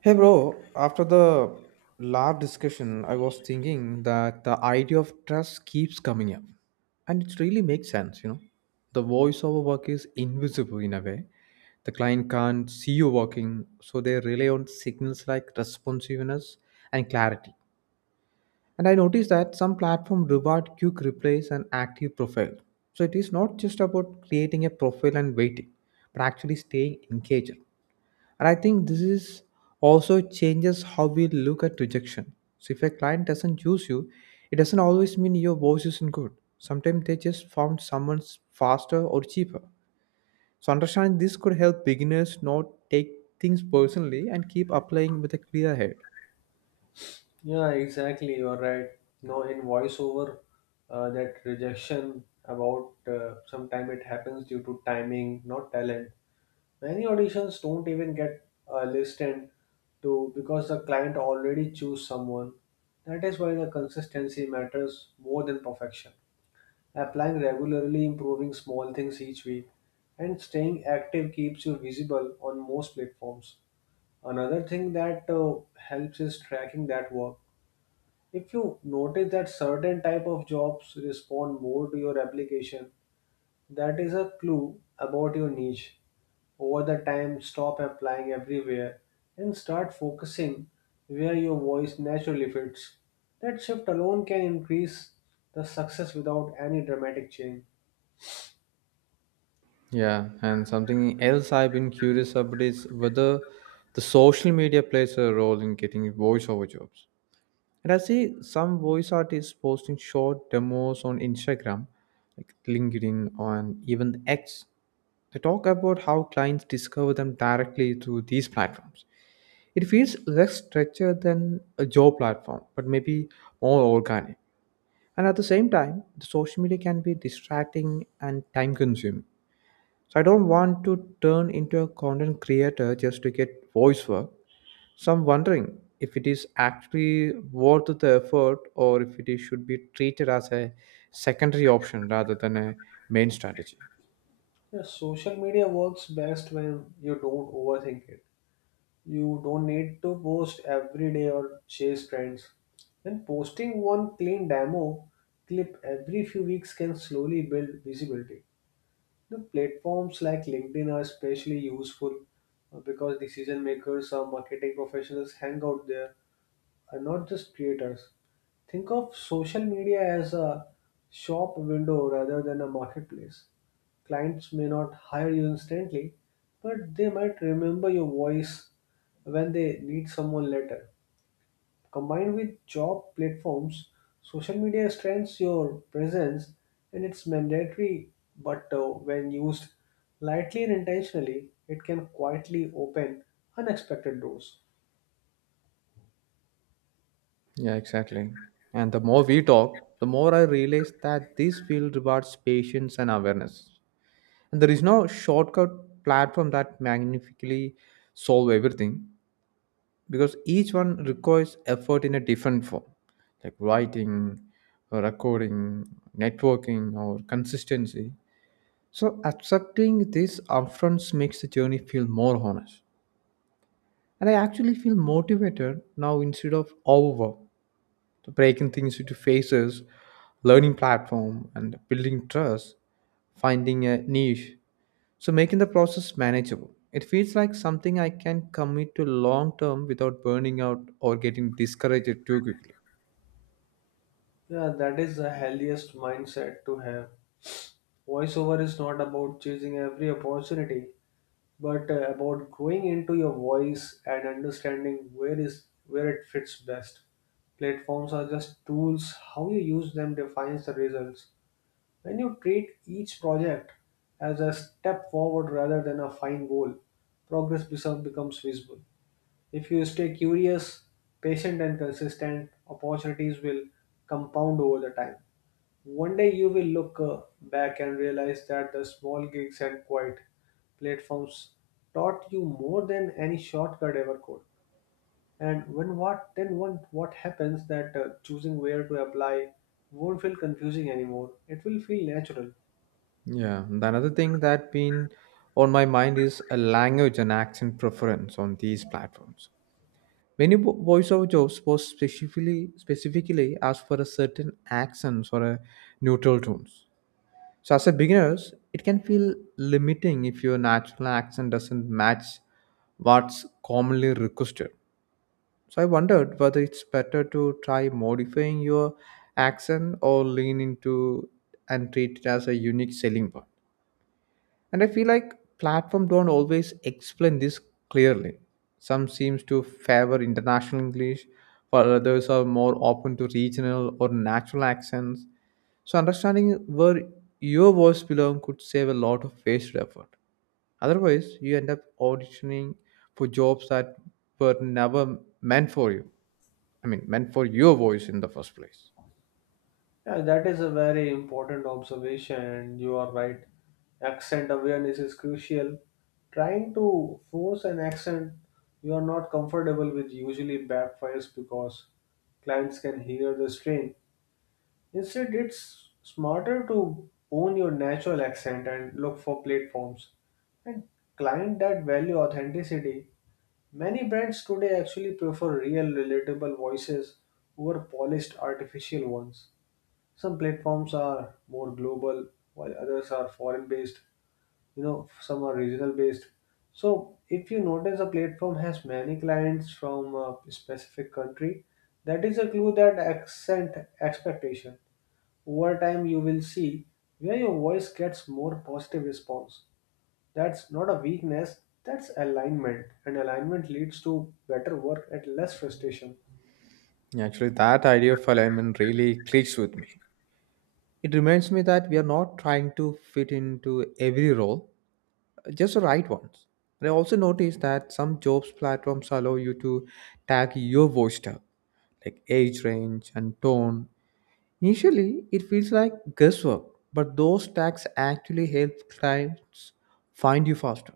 Hey bro, after the last discussion, I was thinking that the idea of trust keeps coming up. And it really makes sense, you know. The voiceover work is invisible in a way. The client can't see you working, so they rely on signals like responsiveness and clarity. And I noticed that some platform reward quick replies and active profile. So it is not just about creating a profile and waiting, but actually staying engaged. And I think this is also changes how we look at rejection. So if a client doesn't choose you, it doesn't always mean your voice isn't good. Sometimes they just found someone faster or cheaper. So understanding this could help beginners not take things personally and keep applying with a clear head. Yeah, exactly. You're right. No, in voiceover, that rejection about sometime it happens due to timing, not talent. Many auditions don't even get listened to because the client already choose someone. That is why the consistency matters more than perfection. Applying regularly, improving small things each week, and staying active keeps you visible on most platforms. Another thing that helps is tracking that work if you notice that certain type of jobs respond more to your application, that is a clue about your niche. Over the time, stop applying everywhere and start focusing where your voice naturally fits. That shift alone can increase the success without any dramatic change. Yeah, and something else I've been curious about is whether the social media plays a role in getting voiceover jobs. And I see some voice artists posting short demos on Instagram, like LinkedIn, on even X. They talk about how clients discover them directly through these platforms. It feels less structured than a job platform, but maybe more organic. And at the same time, the social media can be distracting and time consuming. So I don't want to turn into a content creator just to get voice work. So I'm wondering if it is actually worth the effort or if it is, should be treated as a secondary option rather than a main strategy. Yeah, social media works best when you don't overthink it. You don't need to post every day or chase trends. And posting one clean demo clip every few weeks can slowly build visibility. The platforms like LinkedIn are especially useful because decision makers or marketing professionals hang out there are not just creators. Think of social media as a shop window rather than a marketplace. Clients may not hire you instantly, but they might remember your voice when they need someone later. Combined with job platforms, social media strengthens your presence and it's mandatory, but when used lightly and intentionally, it can quietly open unexpected doors. Yeah, exactly. And the more we talk, the more I realize that this field rewards patience and awareness. And there is no shortcut platform that magnificently solve everything because each one requires effort in a different form, like writing, recording, networking, or consistency. So accepting this upfront makes the journey feel more honest. And I actually feel motivated now instead of overwhelmed. So breaking things into phases, learning platform and building trust, finding a niche. So making the process manageable. It feels like something I can commit to long term without burning out or getting discouraged too quickly. Yeah, that is the healthiest mindset to have. Voiceover is not about chasing every opportunity, but about growing into your voice and understanding where it fits best. Platforms are just tools. How you use them defines the results. When you treat each project as a step forward rather than a fine goal, becomes visible. If you stay curious, patient, and consistent, opportunities will compound over the time. One day you will look back and realize that the small gigs and quiet platforms taught you more than any shortcut ever could. And when what then one what happens that choosing where to apply won't feel confusing anymore. It will feel natural. Yeah, and another thing that been on my mind is a language and accent preference on these platforms. Many voiceover jobs was specifically asked for a certain accents or a neutral tones. So as a beginners, it can feel limiting if your natural accent doesn't match what's commonly requested. So I wondered whether it's better to try modifying your accent or lean into and treat it as a unique selling point. And I feel like platform don't always explain this clearly. Some seems to favor international English while others are more open to regional or natural accents. So understanding where your voice belongs could save a lot of wasted effort. Otherwise you end up auditioning for jobs that were never meant for you meant for your voice in the first place. Yeah, that is a very important observation, and you are right. Accent awareness is crucial. Trying to force an accent you are not comfortable with usually backfires because clients can hear the strain. Instead, it's smarter to own your natural accent and look for platforms and client that value authenticity. Many brands today actually prefer real, relatable voices over polished, artificial ones. Some platforms are more global, while others are foreign based. You know, some are regional based. So, if you notice a platform has many clients from a specific country, that is a clue that accent expectation. Over time, you will see where your voice gets more positive response. That's not a weakness, that's alignment. And alignment leads to better work at less frustration. Actually, that idea of alignment really clicks with me. It reminds me that we are not trying to fit into every role, just the right ones. And I also noticed that some jobs platforms allow you to tag your voice type, like age range and tone. Initially, it feels like guesswork, but those tags actually help clients find you faster.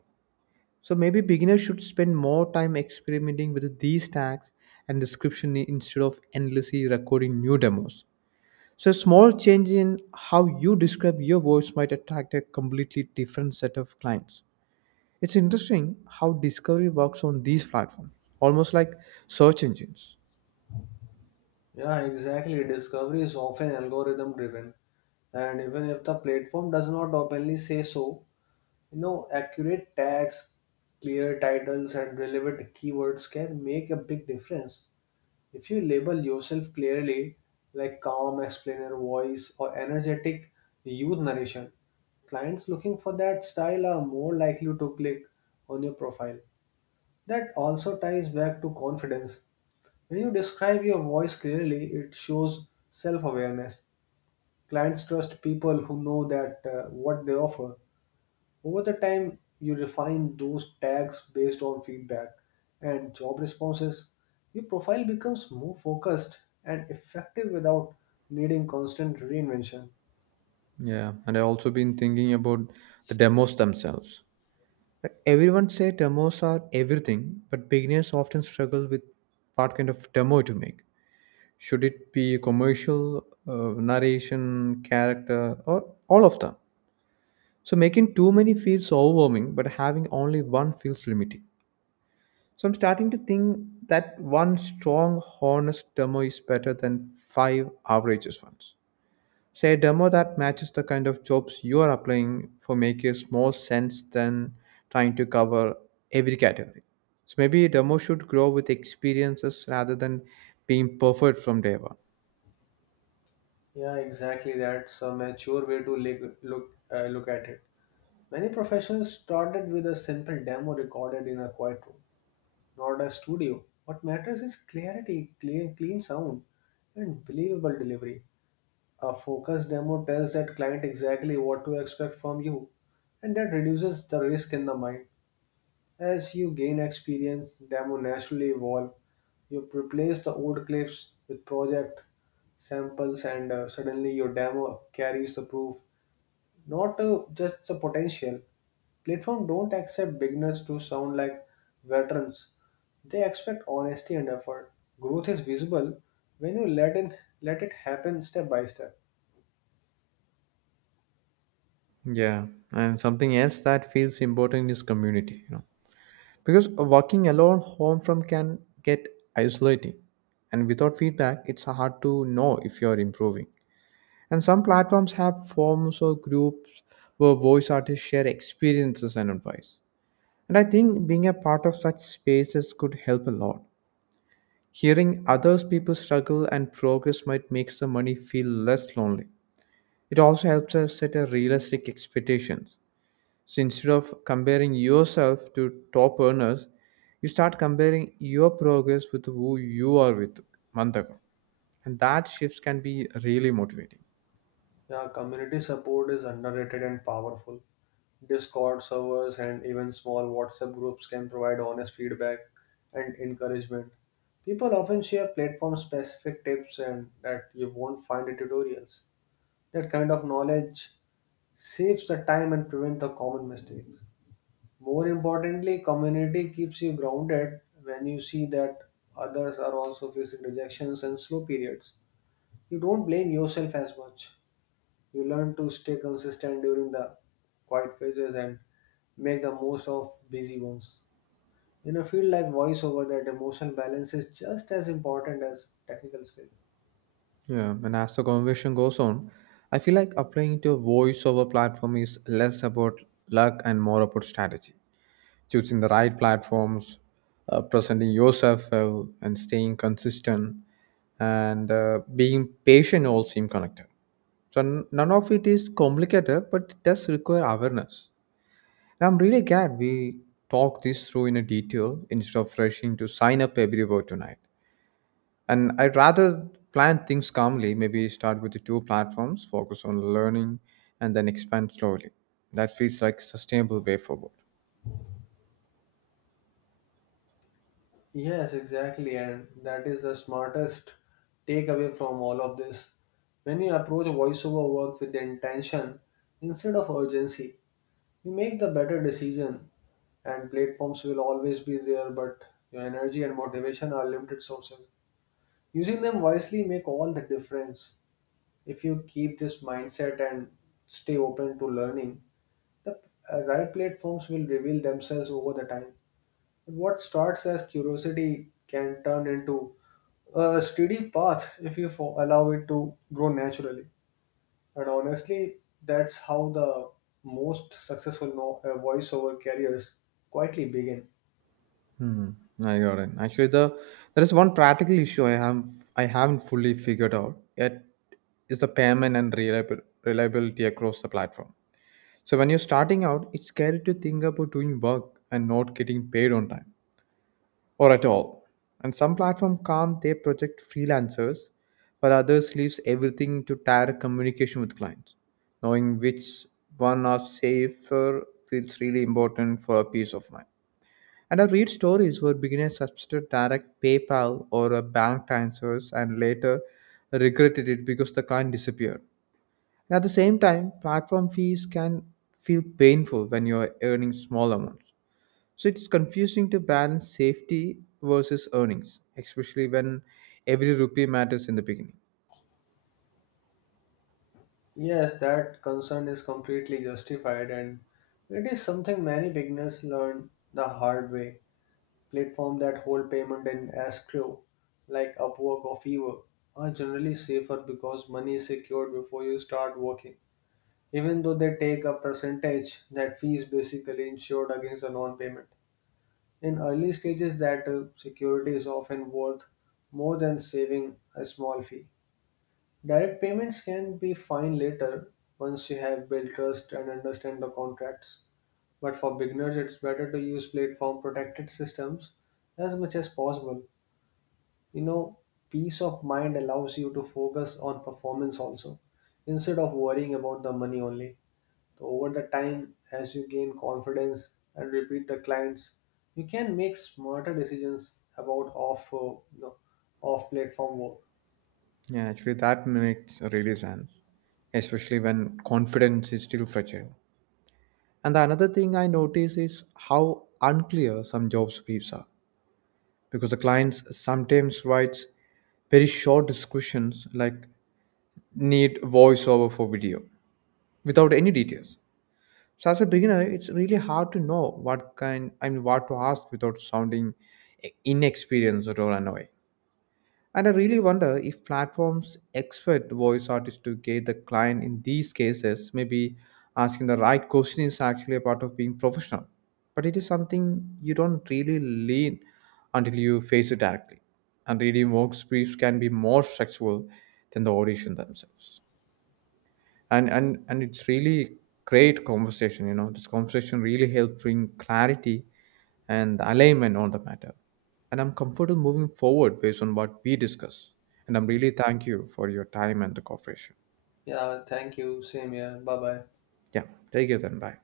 So maybe beginners should spend more time experimenting with these tags and description instead of endlessly recording new demos. So, a small change in how you describe your voice might attract a completely different set of clients. It's interesting how discovery works on these platforms, almost like search engines. Yeah, exactly. Discovery is often algorithm driven. And even if the platform does not openly say so, you know, accurate tags, clear titles, and relevant keywords can make a big difference. If you label yourself clearly like calm explainer voice or energetic youth narration, clients looking for that style are more likely to click on your profile. That also ties back to confidence. When you describe your voice clearly, it shows self-awareness. Clients trust people who know that what they offer. Over the time, you refine those tags based on feedback and job responses. Your profile becomes more focused and effective without needing constant reinvention. Yeah, and I've also been thinking about the demos themselves. Like, everyone say demos are everything, but beginners often struggle with what kind of demo to make. Should it be commercial, narration, character, or all of them? So making too many feels overwhelming, but having only one feels limiting. So I'm starting to think that one strong, honest demo is better than five averages ones. Say a demo that matches the kind of jobs you are applying for makes more sense than trying to cover every category. So maybe a demo should grow with experiences rather than being perfect from day one. Yeah, exactly. That's a mature way to look at it. Many professionals started with a simple demo recorded in a quiet room, not a studio. What matters is clarity, clean sound, and believable delivery. A focus demo tells that client exactly what to expect from you, and that reduces the risk in the mind. As you gain experience, demo naturally evolve. You replace the old clips with project samples, and suddenly your demo carries the proof, not just the potential. Platform don't accept beginners to sound like veterans. They expect honesty and effort. Growth is visible when you let it happen step by step. Yeah, and something else that feels important is community. You know, because working alone home from can get isolating, and without feedback, it's hard to know if you're improving. And some platforms have forums or groups where voice artists share experiences and advice. And I think being a part of such spaces could help a lot. Hearing others people struggle and progress might make the money feel less lonely. It also helps us set a realistic expectations so instead of comparing yourself to top earners, you start comparing your progress with who you are with month ago. And that shifts can be really motivating. Yeah, community support is underrated and powerful. Discord servers and even small WhatsApp groups can provide honest feedback and encouragement. People often share platform specific tips and that you won't find in tutorials. That kind of knowledge saves the time and prevents the common mistakes. More importantly, community keeps you grounded when you see that others are also facing rejections and slow periods. You don't blame yourself as much. You learn to stay consistent during the quiet phases and make the most of busy ones. In a field like voiceover, that emotional balance is just as important as technical skill. Yeah, and as the conversation goes on, I feel like applying to a voiceover platform is less about luck and more about strategy. Choosing the right platforms, presenting yourself well, and staying consistent, and being patient all seem connected. So none of it is complicated, but it does require awareness. And I'm really glad we talked this through in a detail instead of rushing to sign up everywhere tonight. And I'd rather plan things calmly, maybe start with the two platforms, focus on learning, and then expand slowly. That feels like a sustainable way forward. Yes, exactly, and that is the smartest takeaway from all of this. When you approach voiceover work with the intention instead of urgency, you make the better decision, and platforms will always be there, but your energy and motivation are limited sources. Using them wisely make all the difference. If you keep this mindset and stay open to learning, the right platforms will reveal themselves over the time. What starts as curiosity can turn into a steady path if you allow it to grow naturally. And honestly, that's how the most successful no- voiceover careers quietly begin. Mm, I got it. Actually, there is one practical issue I have. I haven't fully figured out yet is the payment and reliability across the platform. So when you're starting out, it's scary to think about doing work and not getting paid on time or at all. And some platform come they project freelancers, but others leaves everything to direct communication with clients. Knowing which one are safer feels really important for a peace of mind. And I read stories where beginners substitute direct PayPal or a bank transfers and later regretted it because the client disappeared. And at the same time, platform fees can feel painful when you're earning small amounts. So it's confusing to balance safety versus earnings, especially when every rupee matters in the beginning. Yes, that concern is completely justified, and it is something many beginners learn the hard way. Platforms that hold payment in escrow, like Upwork or Fiverr, are generally safer because money is secured before you start working. Even though they take a percentage, that fee is basically insured against a non-payment. In early stages, that security is often worth more than saving a small fee. Direct payments can be fine later once you have built trust and understand the contracts. But for beginners, it's better to use platform protected systems as much as possible. You know, peace of mind allows you to focus on performance also instead of worrying about the money only. So over the time, as you gain confidence and repeat the clients, you can make smarter decisions about off platform work. Yeah, actually, that makes really sense, especially when confidence is still fragile. And the another thing I notice is how unclear some job briefs are, because the clients sometimes writes very short descriptions like need voiceover for video without any details. So as a beginner, it's really hard to know what kind I mean what to ask without sounding inexperienced or annoying. And I really wonder if platforms expect voice artists to get the client in these cases. Maybe asking the right question is actually a part of being professional. But it is something you don't really learn until you face it directly. And reading works briefs can be more structural than the audition themselves. And it's really great conversation. This conversation really helped bring clarity and alignment on the matter, and I'm comfortable moving forward based on what we discuss, and I'm really thank you for your time and the cooperation. Yeah, thank you. Same here. Bye bye. Yeah, take it then. Bye.